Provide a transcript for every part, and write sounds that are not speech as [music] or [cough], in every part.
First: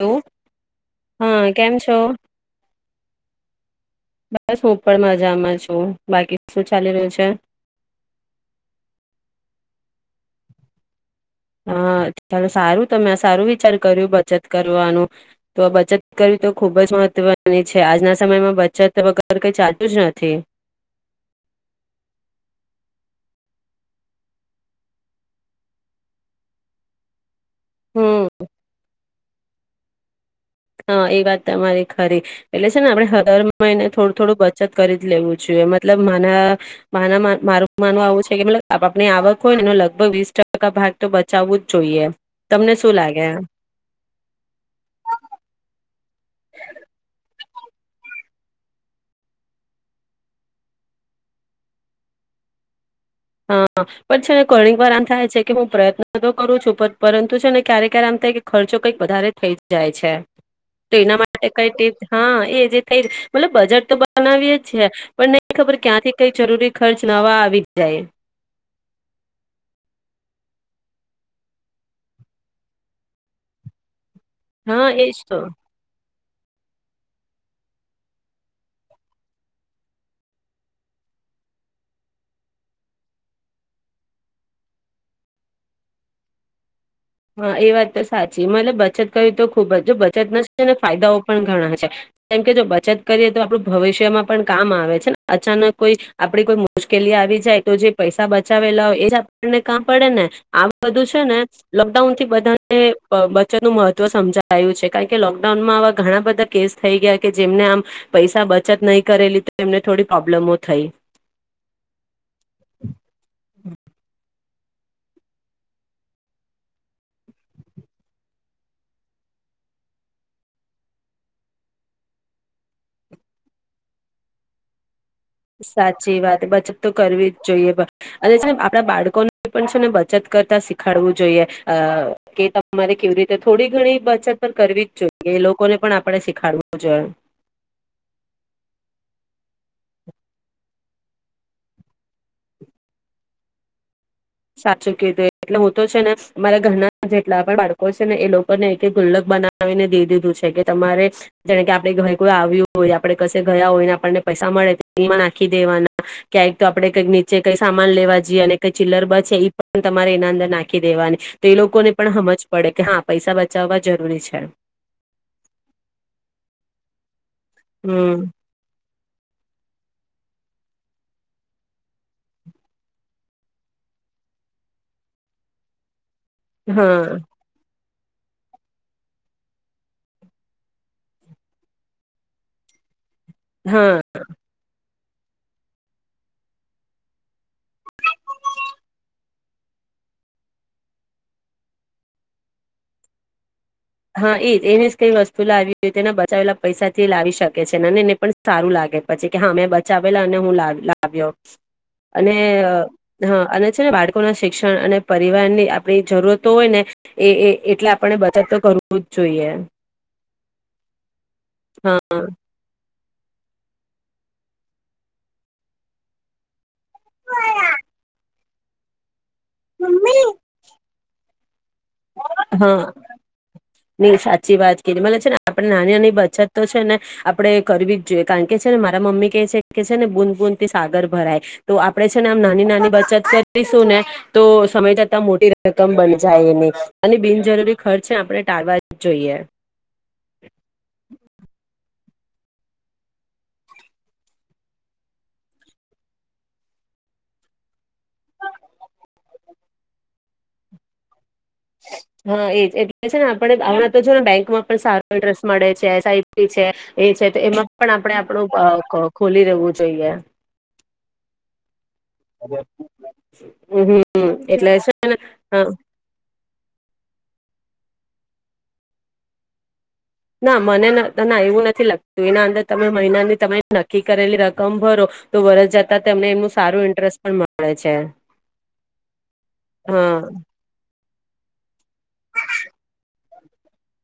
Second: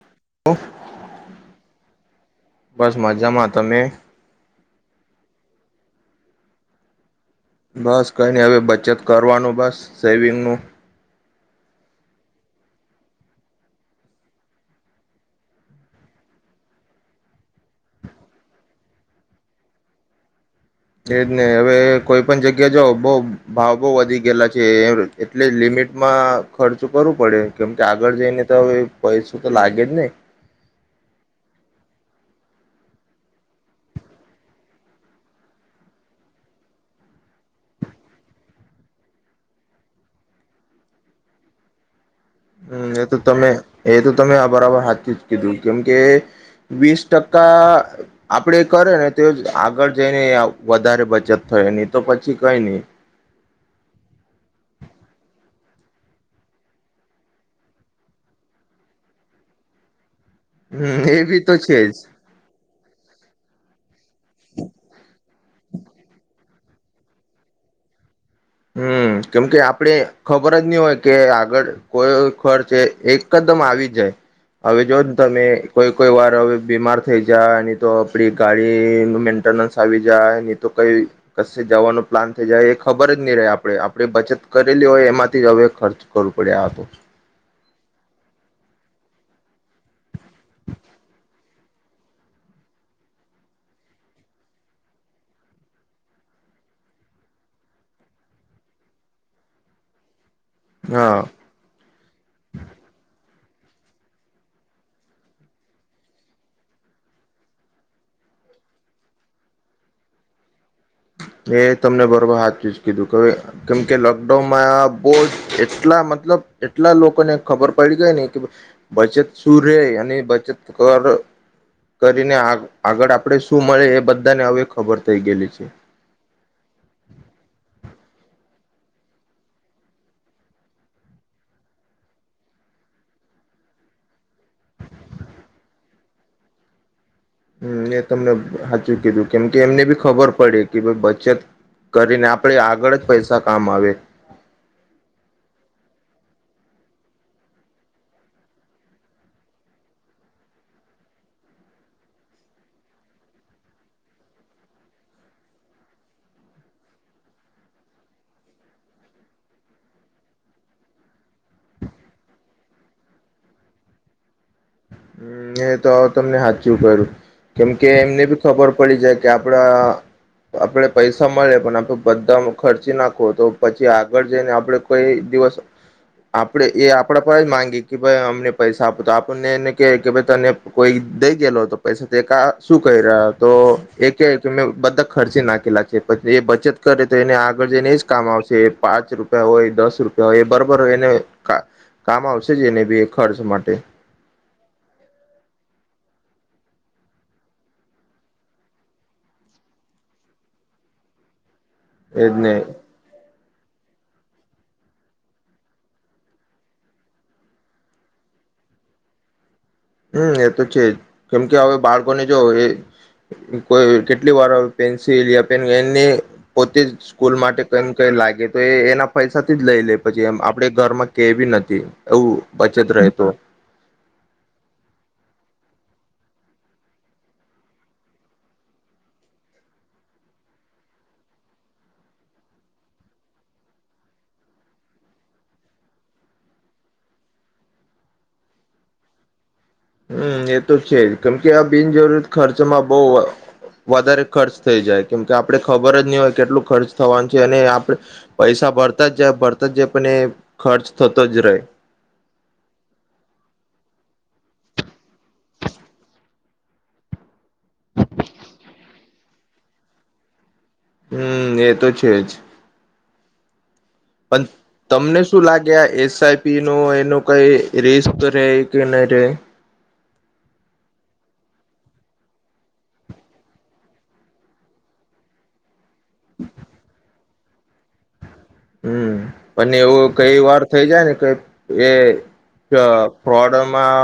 Hello hello હા કેમ છો બસ મજામાં તમે? બસ હું પણ મજામાં છું બાકી શું ચાલી રહ્યું છે? બસ કઈ ન હવે બચત કરવાનું બસ સેવિંગનું. હા ચાલ સારું તમે આ સારું વિચાર કર્યું બચત કરવાનું, તો બચત કરવી તો ખુબ જ મહત્વની છે, આજના સમયમાં બચત વગર કઈ ચાલતુ જ નથી. એ જ ને હવે કોઈ પણ જગ્યા જઓ બઉ ભાવ બઉ વધી ગયેલા છે એટલે લિમિટમાં ખર્ચ કરવું પડે. કેમકે આગળ જઈને હમ તો પૈસા તો લાગે જ ને. હા એ વાત તમારી ખરી, એટલે છે ને આપણે હર મહિને થોડું થોડું બચત કરી જ લેવું જોઈએ મતલબ માને મારું, માનવા આવું છે કે મતલબ આપણી આવક હોયને એ લગભગ વીસ ટકા ભાગ તો બચાવવું જ જોઈએ. તમને હમ શું એ તો લાગે તમે એ તો તમે આ બરાબર હાથથી જ કીધું. કેમકે, વીસ ટકા આપડે કરે ને તો જ આગળ જઈને વધારે બચત થઈ નહી તો પછી કઈ નહી. હા, પણ છે ને કોલ્ ડ્રિંક વાર આમ થાય છે કે હું પ્રયત્ન તો કરું છું પરંતુ છે ને ક્યારે ક્યારે આમ થાય કે ખર્ચો કંઈક વધારે થઈ જ જાય છે. તો હમ એના એ બી માટે તો છે કઈ જ હા એ જે થઈ બલે બજેટ તો બનાવીએ જ છે, પણ નહી ખબર ક્યાંથી કઈ જરૂરી ખર્ચ નવા આવી. જાય. હમ કેમ કે આપડે ખબર જ નહી હોય કે આગળ કોઈ ખર્ચ એ એકદમ આવી જાય. હવે હા જો ને એજ તો તમે કોઈ કોઈ વાર હવે બીમાર થઈ જાય નહી તો આપડી ગાડી નું મેન્ટેનન્સ આવી જાય નહી તો કઈ ક જવાનું પ્લાન થઈ જાય એ ખબર નહી રહે આપણેે આપે બચત કરેલી હોય એમાંથી હવે ખર્ચ કરવું પડે આ તો. હા એ વાત તો સાચી મલે બચત કરી તો ખુબ જ જો બચત ના ને ફાયદાઓ પણ ઘણા છે, કેમ કે જો બચત કરીએ તો આપણું ભવિષ્યમાં પણ કામ આવે છે ને, અચાનક કોઈ આપડી કોઈ મુશ્કેલી આવી જાય તો જે પૈસા બચાવેલા હોય એ જ આપણને કામ પડે ને. આ બધું હા છે ને લોકડાઉન થી બધાને બચતનું મહત્વ સમજાયું છે, કારણ કે લોકડાઉનમાં આવા ઘણા બધા કેસ થઈ ગયા કે જેમને આમ, પૈસા બચત નહીં કરેલી એમને થોડી પ્રોબ્લેમ એ તમને બરોબર હાથ ચ જ કીધું કેવે કેમ કે લોકડાઉનમાં બહ જ એટલા મતલબ એટલા લોકોને ખબર પડી ગઈ ને કે, બચત શું રે અને બચત કર કરીને આગળ આપડે શું મળે એ બધાને હવે ખબર. થઈ ગેલી છે. જેી વાત બચત તો કરવી જ જોઈએ અને છે, ને આપડા બાળકોને પણ છે ને બચત કરતા શીખાડવું જોઈએ, કે તમારે કેવી રીતે થોડી ઘણી બચત પણ કરવી જ જોઈએ એ લોકોને પણ આપણે શીખાડવું જોઈએ. હમ મે તમને સાચું કીધું કેમ કે એમને બી ખબર પડે કે ભ બચત કરીને આપણે આગળ જ પૈસા કામ આવે. સાચું કું એટલે હું તો છે ને, અરા ઘરના જેટલા પણ બાળકો છે ને એ લોકોને એક ગુલ્લક બનાવીને દે દીધું છે, કે તમારે જેને કે આપડ ઘરે કોઈ આવ્યું હોય આપણે ક ગયા હોય ને આપણને પૈસા મળે એ નાખી દેવાના, ક્યાંક તોડણે કઈક નીચે કઈ સામાન લેવા જઈએ અને કઈ ચીલર બ એ પણ તમારે એના અંદર નાખી દેવાની, તો એ લોકોને પણ સમજ પડે કે હા પૈસા બચાવવા જરૂરી છે. એ તો આવ તમને હાથથી કર્યું. કેમ કે એમને હમ ભી ખબર પડી જાય કે આપડા આપણે પૈસા મળે પણ આપણે બધા ખર્ચી નાખો તો પછી આગળ જઈને આપડે કોઈ દિવસ આપડે એ હા આપડા પર માંગી કે ભાઈ અમને પૈસા આપતા આપને એને કે કે ભાઈ તને કોઈ દઈ ગયેલો તો પૈસા તે ક શું કાયરા તો હા એક કે મે. [unintelligible] ખર્ચી નાખેલા છે. પછી એ બચત કરે તો એને આગળ જઈને જ કામ આવશે. પાંચ રૂપિયા હોય, દસ રૂપિયા હોય, એ બરાબરય એને કામ આવશે જ એને બી ખર્ચ માટે. હા એ એને જ કઈ વસ્તુ લાવી હોય બચાવેલા પૈસાથી લાવી શકે છે. એને પણ સારું લાગે પછી કે હા મેં બચાવેલા અને હું લા લાવ્યો અને એજને હા અને છે બાળકો ના શિક્ષણ અને પરિવારની આપણી જરૂરતો હોય ને એ એટલે આપણે બચત તો કરવું કરવું જ જોઈએ. હમ એ તો છે જ કેમ કે હવે બાળકોને હા જો એ કોઈ કેટલી વાર પેન્સિલ પેન એને પોતે જ સ્કૂલ માટે કમ કઈ લાગે તો એ એના પૈસા થી જ લઈ લે પછી એમ આપડે ઘરમાં કેવી નથી. એવું હા બચત રહે તો. કે મ છે ને આપડે નાની નાની બચત તો છે ને આપડે કરવી જ જોઈએ કારણ કે છે ને મારા મમ્મી કેહે છે કે છે ને બૂદ બૂદ થી સાગર ભરાય તો આપડે છે ને આમ નાની નાની બચત કરીશું ને તો સમય જતા મોટી રકમ બન જાય એની અને બિનજરૂરી ખર્ચે આપણે ટાળવા જ જોઈએ. હમ એ તો છે જ કેમકે આ બિનજરૂરી ખર્ચમાં બો વધારે ખર્ચ થઈ જાય કેમકે આપણે ખબર જ નહી હોય કેટલું ખર્ચ થવાનું છે અને આપણે પૈસા ભરતા જ જાય ભરતા જ જાય પણ એ ખર્ચ થત હા એજ એટલે છે ને આપણને. [unintelligible] તો જોને બેંકમાં પણ સારો ઇન્ટરેસ્ટ મળે છે એસઆઈપી છે એ છે તો એમાં પણ આપણે આપણું ખોલી રહેવું જોઈએ. હમ એ તો છે જ. [inaudible] પણ એટલે છે ને તમને શું અ લાગે આ એસ પીનો એનો કઈ રિસ્ક રે કે નહી રે ના મને ના એવું નથી લાગતું એના અંદર તમે મહિનાની તમે નક્કી કરેલી રકમ ભરો તો વરસ જતા તમને એનું સારું ઇન્ટરેસ્ટ પણ મળે છે. હમ્મ અને એવું હા કઈ વાર થઇ જાય ને કે એ ફ્રોડમાં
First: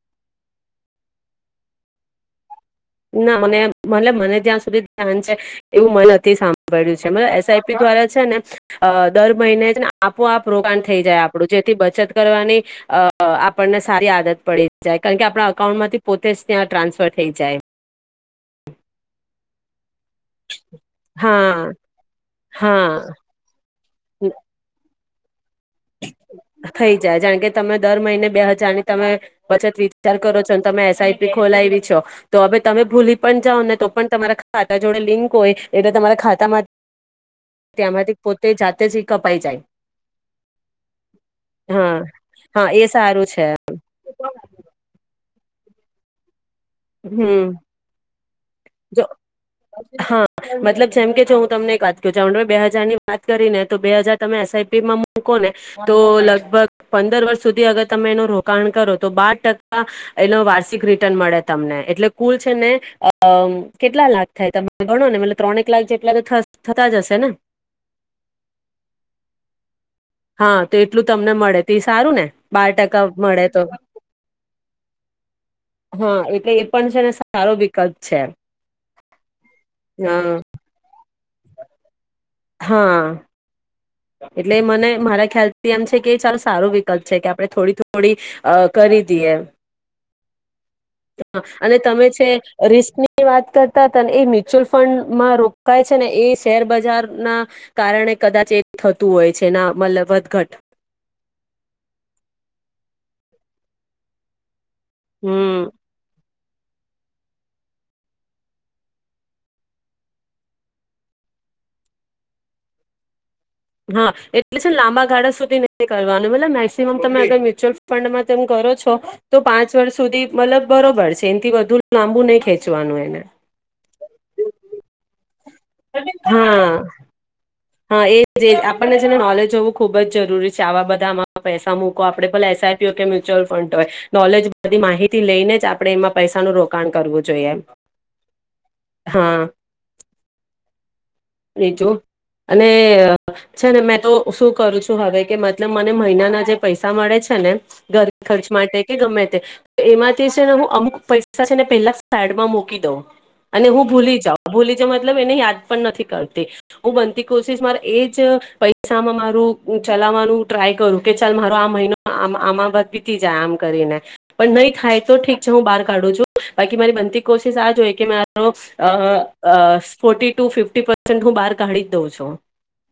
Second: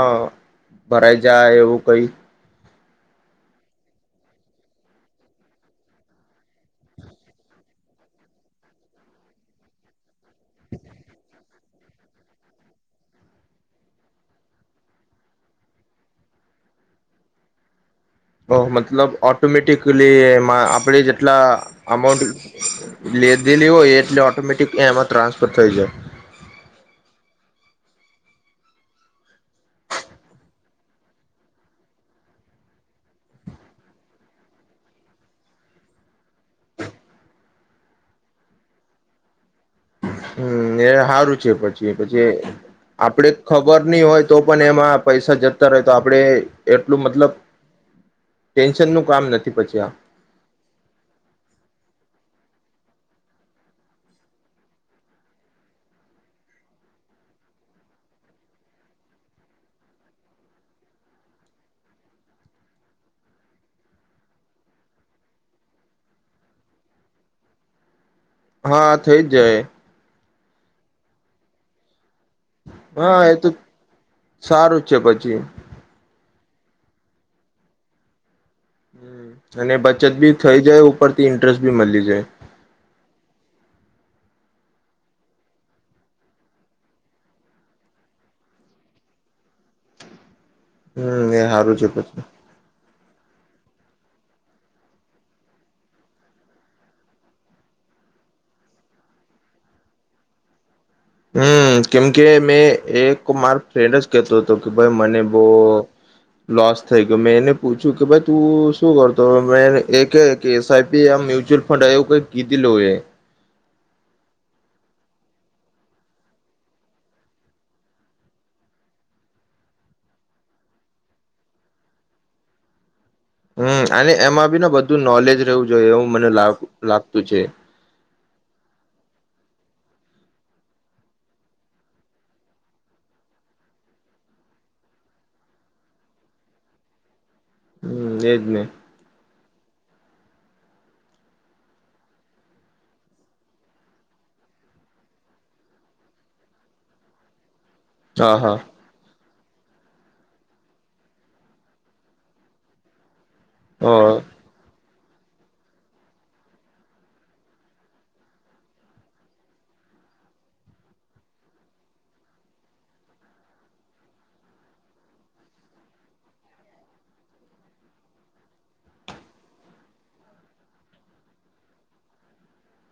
ભરાઈ જાય એવું કઈ. ના મને મતલબ મને ત્યાં સુધી ધ્યાન છે એવું મને નથી સાંભળ્યું છે મતલબ એસઆઈપી દ્વારા છે ને દર મહિને જ ને આપોઆપ રોકાણ થઈ જાય આપણું જેથી બચત કરવાની અ આપણને સારી આદત પડી જાય કારણ કે આપણા અકાઉન્ટમાંથી પોતે જ ત્યાં ટ્રાન્સફર થઈ જાય. ઓ મતલબ ઓટોમેટિકલી આપણે જેટલા હા હા અમાઉન્ટ લીધેલી હોય એ ઓટોમેટિક એ તેમાં ટ્રાન્સ થઈ જાય જાણ કે. તમે દર મહિને બે હજારની તમે બચત વિચાર કરો છો તમે એસઆઈપી ખોલાવી છો તો હવે તમે ભૂલી પણ જાઓ ને તો પણ તમારા ખાતા જોડે લિંક હોય એટલે તમારા ખાતામાં ત્યાંમાંથી પોતે જાતે જ કપાઈ જાય. હમ એ સારું છે પછી હા પછી હા એ સારું આપડે છે ખબર નહ હોય તો પણ એમાં પૈસા. જતર હોય તો આપડે. એટલું મતલબ હમ ટેન્શન જો નું કામ નથી પછી આ હા મતલબ જેમ કે છો હું તમને એક વાત કું છ બે હાજાર. ત કરીને તો બે હજાર તમે એસઆઈીમાં મકો ને તો લગભગ પંદર વર્ષ સુધી અગર તમે એનું રોકાણ કરો તો બાર ટકા એનો વાર્ષિક રિટર્ન મળે. તમને એટલે કુલ છે ને અ કેટલા લાખ થાય તમે ભણો ને ત્રણેક લાખ જેટલા તો થતા જશે ને. હા થઇ જ જાય. હા તો એટલું તમને મળે તે સારું ને. બાર ટકા હા એ તો મળે સારું છે પછી. હા એટલે એ પણ છે ને સારો વિકલ્પ છે. હ અને બચત બી થઇ હ જાય. પરથી ઇન્ટરેસ્ટી મળ લી જાય. હા. એટલે મને મારા ખ્યાલથી એમ છે કે ચાલો સારો વિકલ્પ છે કે આપણે થોડી થોડી અ કરી દઈએ. હમ એ સારું અને તમે પછી છે રિની. ની વાત કરતા તને એ મ્યુચ્યુઅલ ફંડમાં રોકાય છે ને એ શેર બજાર ના કારણે કદાચ એક. થતું હોય છે ના મતલબ વધઘટ. હમ કેમકે મેં એક માર ફ્રેન્ડ જ કેતો હતો. કે ભાઈ મને હમ બહ. લોસ થઈ ગયો મેં એને પૂછ્યું કે ભાઈ તું શું કરતો મે એ એસઆઈપી મ્યુચ્યુઅલ ફંડ એવું કઈ કીધીલ એ. હા એટલે છે ને લાંબા ગાળા સુધી નથી કરવાનું મતલબ મેક્સિમમ તમે અગર મ્યુચ્યુઅલ ફંડમાં તેમ કરો છો તો પાંચ વર્ષ સુધી મતલબ બરોબર છે એનાથી વધુ લાંબુ નહીં ખેંચવાનું એને. હમ અને એમાં બી બધું નોલેજ રહેવું જોઈએ એવું મને હા લાગતું છે. હા એ જે આપણને જેને નોલેજ હોવું ખુબ જ જરૂરી છે આવા બધા આમાં પૈસા મૂકો આપડે ભલા એસઆઈપી હોય કે મ્યુચ્યુઅલ ફંડ હોય નોલેજ બધી માહિતી લઈને જ આપણે એમાં પૈસાનું રોકાણ કરવું છે. જોમ હમ એજ ને હા. રજું. અને છે ને, મેં તો શું કરું છું હવે કે મતલબ મને મહિનાના જે પૈસા મળે છે ને. હા ઘરખર્ચ હા માટે કે ગમે એમાંથી છેને હું અમુક પૈસા છે ને પેલા જ સાઈડમાં મકી દઉં અને હું હ ભૂલી જાઉં ભૂલી મતલબ એને યાદ પણ નથી કરતી. હું બનતી કોશિશ મારે એજ પૈસામાં મારું ચલાવવાનું ટ્રાય કરું કે ચાલ મારો આ મહિનો આમાં વીતી જાય આમ કરીને પણ નહી થાય તો ઠીક છે હું બહાર કાઢું છું બાકી મારી બનતી કોશિશ આ જ હોય કે મારો અ.. અ ફો ટુ ફિફટી પરસેન્ટ હું બાર કાઢી દઉં છું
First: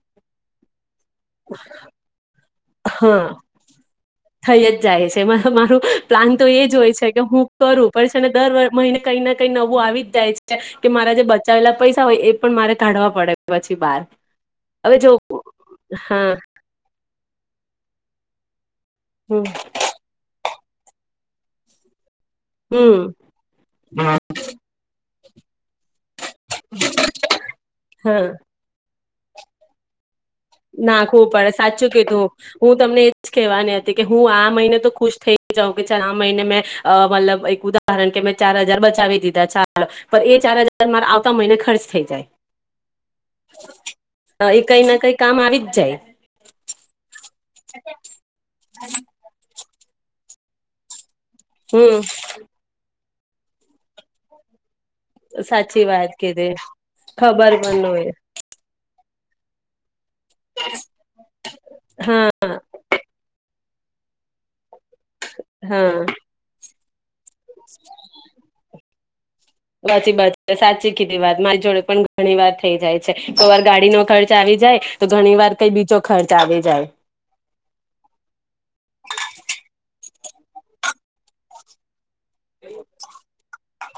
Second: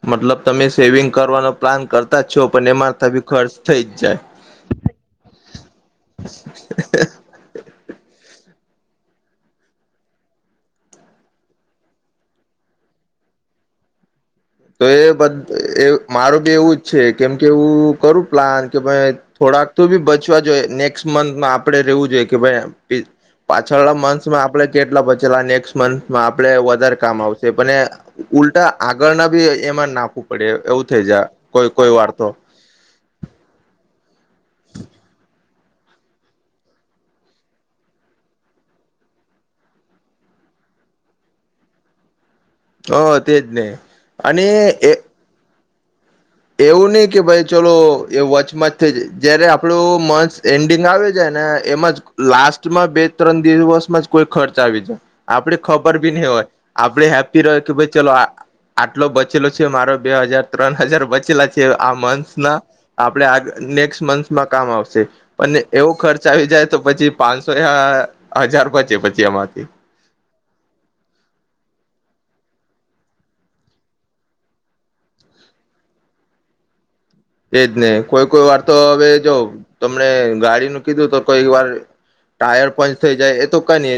મતલબ તમે સેવિંગ કરવાનો પ્લાન કરતાં જ છો પણ એમાં બી હા ખર્ચ થઈ જ જાય થઈ જ જાય છે મારું પ્લાન તો એ જ હોય છે કે હું કરું પણ છે ને દર મહિને કંઈ ના કંઈ નવું આવી જાય છે કે મારા જે બચાવેલા પૈસા હોય એ પણ મારે કાઢવા પડે પછી બાર તો એ બધ એ મારું બી એવું જ છે કેમ કેવું કરું પ્લાન કે ભાઈ હમ થોડાક તો બી બચવા જોઈએ નેક્સ્ટ મન્થ માં આપણે રહેવું જોઈએ કે ભાઈ પે હમ પાછળ ના માસમાં આપડે કેટલા બ ચલા આ નેક્સ્ટ મંથ માં આપણે વધારે કામ આવશે હા ઉલ્ટા આ ગણા એમાં નાખું. ના ખુબ પડે સાચું કીધું, હું તમને એજ કેવાની હતી કે હું આમ મહિને તો ખુશ થઈ જાઉં કે ચ આ મહિને મેં, મતલબ એક ઉદાહરણ કે મેં ચાર હજાર બચાવી દીધા ચાલો, પણ એ ચાર હજાર મારા આવતા મહિને ખર્ચ થઈ જાય. હ તે જ નહી અને કઈ એ ના કઈ કામ આવી જ જાય. એવું નહી કે ભાઈ ચલો એ વચમાં જ થ જ જયારે આપડું મંચ એન્ડિંગ આવે છે જ ને એમાંજ હમ લાસ્ટમાં બે ત્રણ દિવસમાં જ કોઈ ખર્ચ આવી જાય. આપડ સાચી ખબર વાત ભી નહ હોય, કીધી આપડ હેપી ખબર રહ કે પણ ન ભાઈ હોય ચલો આટલો બચેલો છે મારો બે હજાર ત્રણ હજાર વચ્ચે આ મન્થ ન હા આપણે આ નેક્સ્ટ મંથમાં કામ આવશે. અને એવો હા ખર્ચ આવી જાય તો પછી પાંચસો હજાર પચે પ સમાંત. સાચી બ સાચી કીધી વાત મારી જોડે પણ ઘણી વાર થઈ જાય છે, કોઈ વાર ગાડી નો ખર્ચ આવી જાય, તો ઘણી વાર કઈ બીજો ખર્ચ આવી જાય. એજ નહી કોઈ કોઈ વાર તો હવે જો તમને ગાડીનું કીધું તો કોઈ વાર ટાયર પંચ થઈ જાય એ તો કઈ નઈ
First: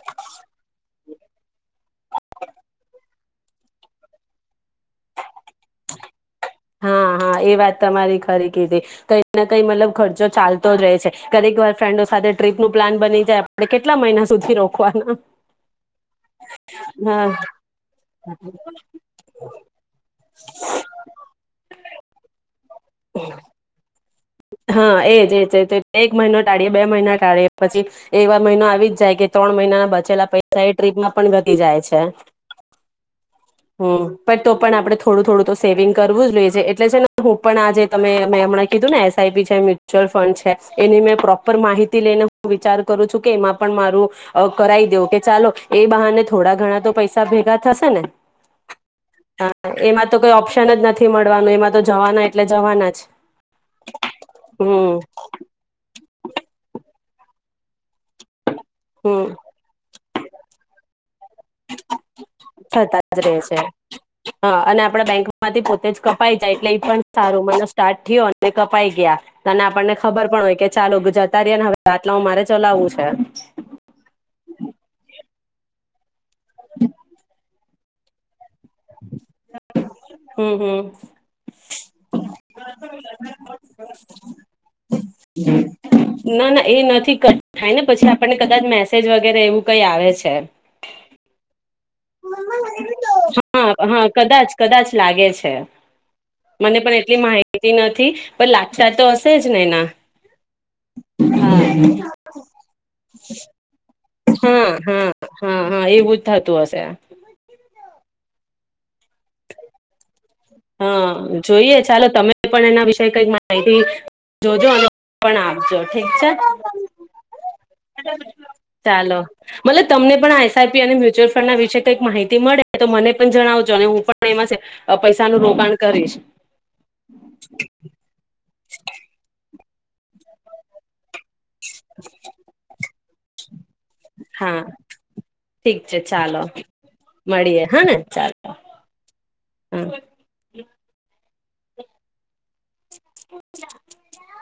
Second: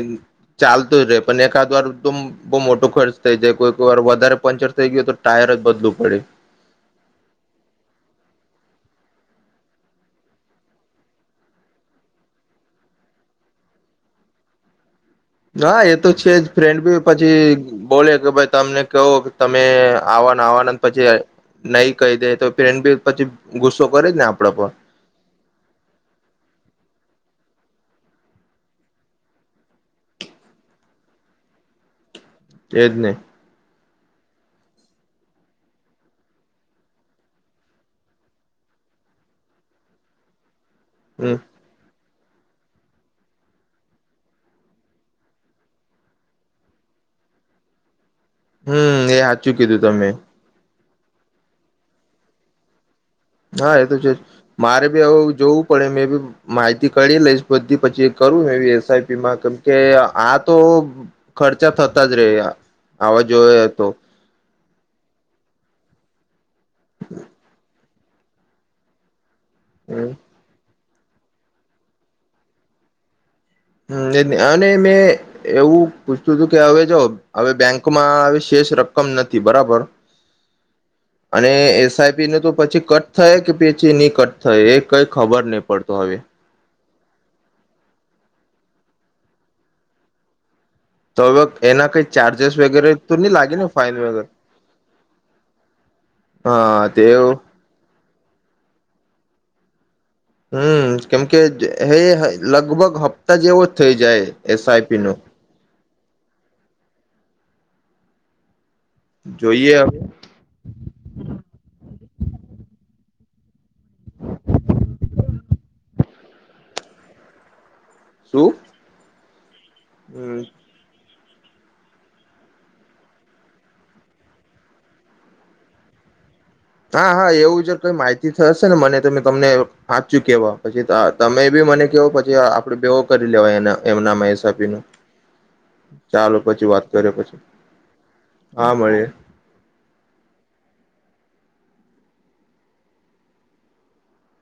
ચાલતું જ ર પણ એક દ્વારદમ બહુ મોટો ખર્ચ થઈ જાય કોઈક વાર વધારે પંક્ચર થઈ ગય હો તો ટાયર જ બદલું પડે હા હા એ વાત તમારી ખરી કીધી, કઈક ને કઈ મતલબ ખર્ચો ચાલતો જ રહે છે, કરેક વાર ફ્રેન્ડો સાથે ટ્રીપ નું પ્લાન બની જાય આપણે કેટલા મહિના સુધી રોકવાના. હા એ તો છે જ ફ્રેન્ડ બી હા પછી બોલે કે ભાઈ તમને કહો કે તમે આ. આવાનંદ પછી નહી કહી દે તો ફેન્ડ બી પછી ગુસ્સો કરે જ ને આપડા પર હા, એજ-એજ-એજ એક મહિનો ટાળીએ બે મહિના ટાળી પછી એવાર મહિનો આવી જ જાય કે ત્રણ મહિનાના બચેલા પૈસા એ ટ્રીપમાં પણ ઘટી જાય છે. એજ ને. હમ બ તો પણ આપણે થોડું-થોડું તો સેવિંગ કરવું જ જોઈ છે એટલે છે ને હું પણ આજે તમે મેં હમણાં કીધું ને એસ આઈપી છેાય મ્યુચ્યુઅલ ફંડ છે. એની મેં હમ પ્રોપર માહિતી લઈને હું વિચાર કરું છું કે એમાં પણ મારું અ કરાઈ દેવ કે ચાલો એ બહાને થોડા ઘણા તો પૈસા ભેગા થશે ને. હમ એ સાચું હા, કીધું તમે એમાં તો કોઈ ઓપ્શન જ નથી. નથી મળવાનું એમાં તો જવાના એટલે જવાના જ. હા એ મારે બી હમ હ જોવું પડે મેં બી માહિતી કરી લઈશ બધી પછી કરું એવી એસ આઈ પી હમ માં કેમ કે આ તો ખર્ચા થતા જ રહે થતા જ આવા રહે છે જોયે તો હા અને આપણે બેંકમાંથી પોતે જ કપાઈ જાય એટલે એ પણ સારું મહિનો સ્ટાર્ટ થયો અને કપાઈ ગયા. તને આપણને ખબર પણ હોય કે ચાલો જતા રએ ને હવે આટલામાં મારે ચલાવવું છે. હમ્મ એજ ને અને મેં એવું પૂછતું હતું કે હવે જો હવે બેંક કુમા આવીશ શેષ રકમ નથી બરાબર હમ હમ અને એસઆઈપી ન તો પછી કટ થાય કે પછી નની કટ થાય એ કઈ ખબર નહી પડતો હવે થી કટ થાય ને પછી આપણને કદાચ મેસેજ વગેરે એવું કઈ આવે છે. તો [unintelligible] ચાર્જસ વગેરે તો નહી લાગે ને ફાઈન હા-હા વગેરે કદાચ કદાચ લાગે છે મને હા પણ તે એટલી માહિતી નથી પણ લાગતા તો હ તે જ નેના હમ કેમકે હે લગભગ હપ્તા જેવો જ થઇ જા હા-હા-હા-હા એવું જ. થતું હશે. જોઈએ હવે. હા જોઈએ ચાલો તમે પણ એના વિશે કઈક માહિતી જોજો અને પણ આપજો ઠીક છે. શું ચાલો. મતલબ તમને પણ હમ આસઆઈપી અને મ્યચ્યુઅલ. ના વિશે કઈક માહિતી મળે તો મને પણ જણાવજો અને હું પણ એમાં છે. પૈસા નું રોકાણ કરીશ. હા હા એવું જો કઈ માહિતી થ હશે ને મને તોમે તમને સાાચું કેવા પછી તમે કે મને કેવો પછી આપડે બેઓ કરી લેવાય ને હા ઠીક છે ચાલો પછી વાત કરીએ પછી મળીએે હા ને ચાલો હા મળીએ હા. [unintelligible]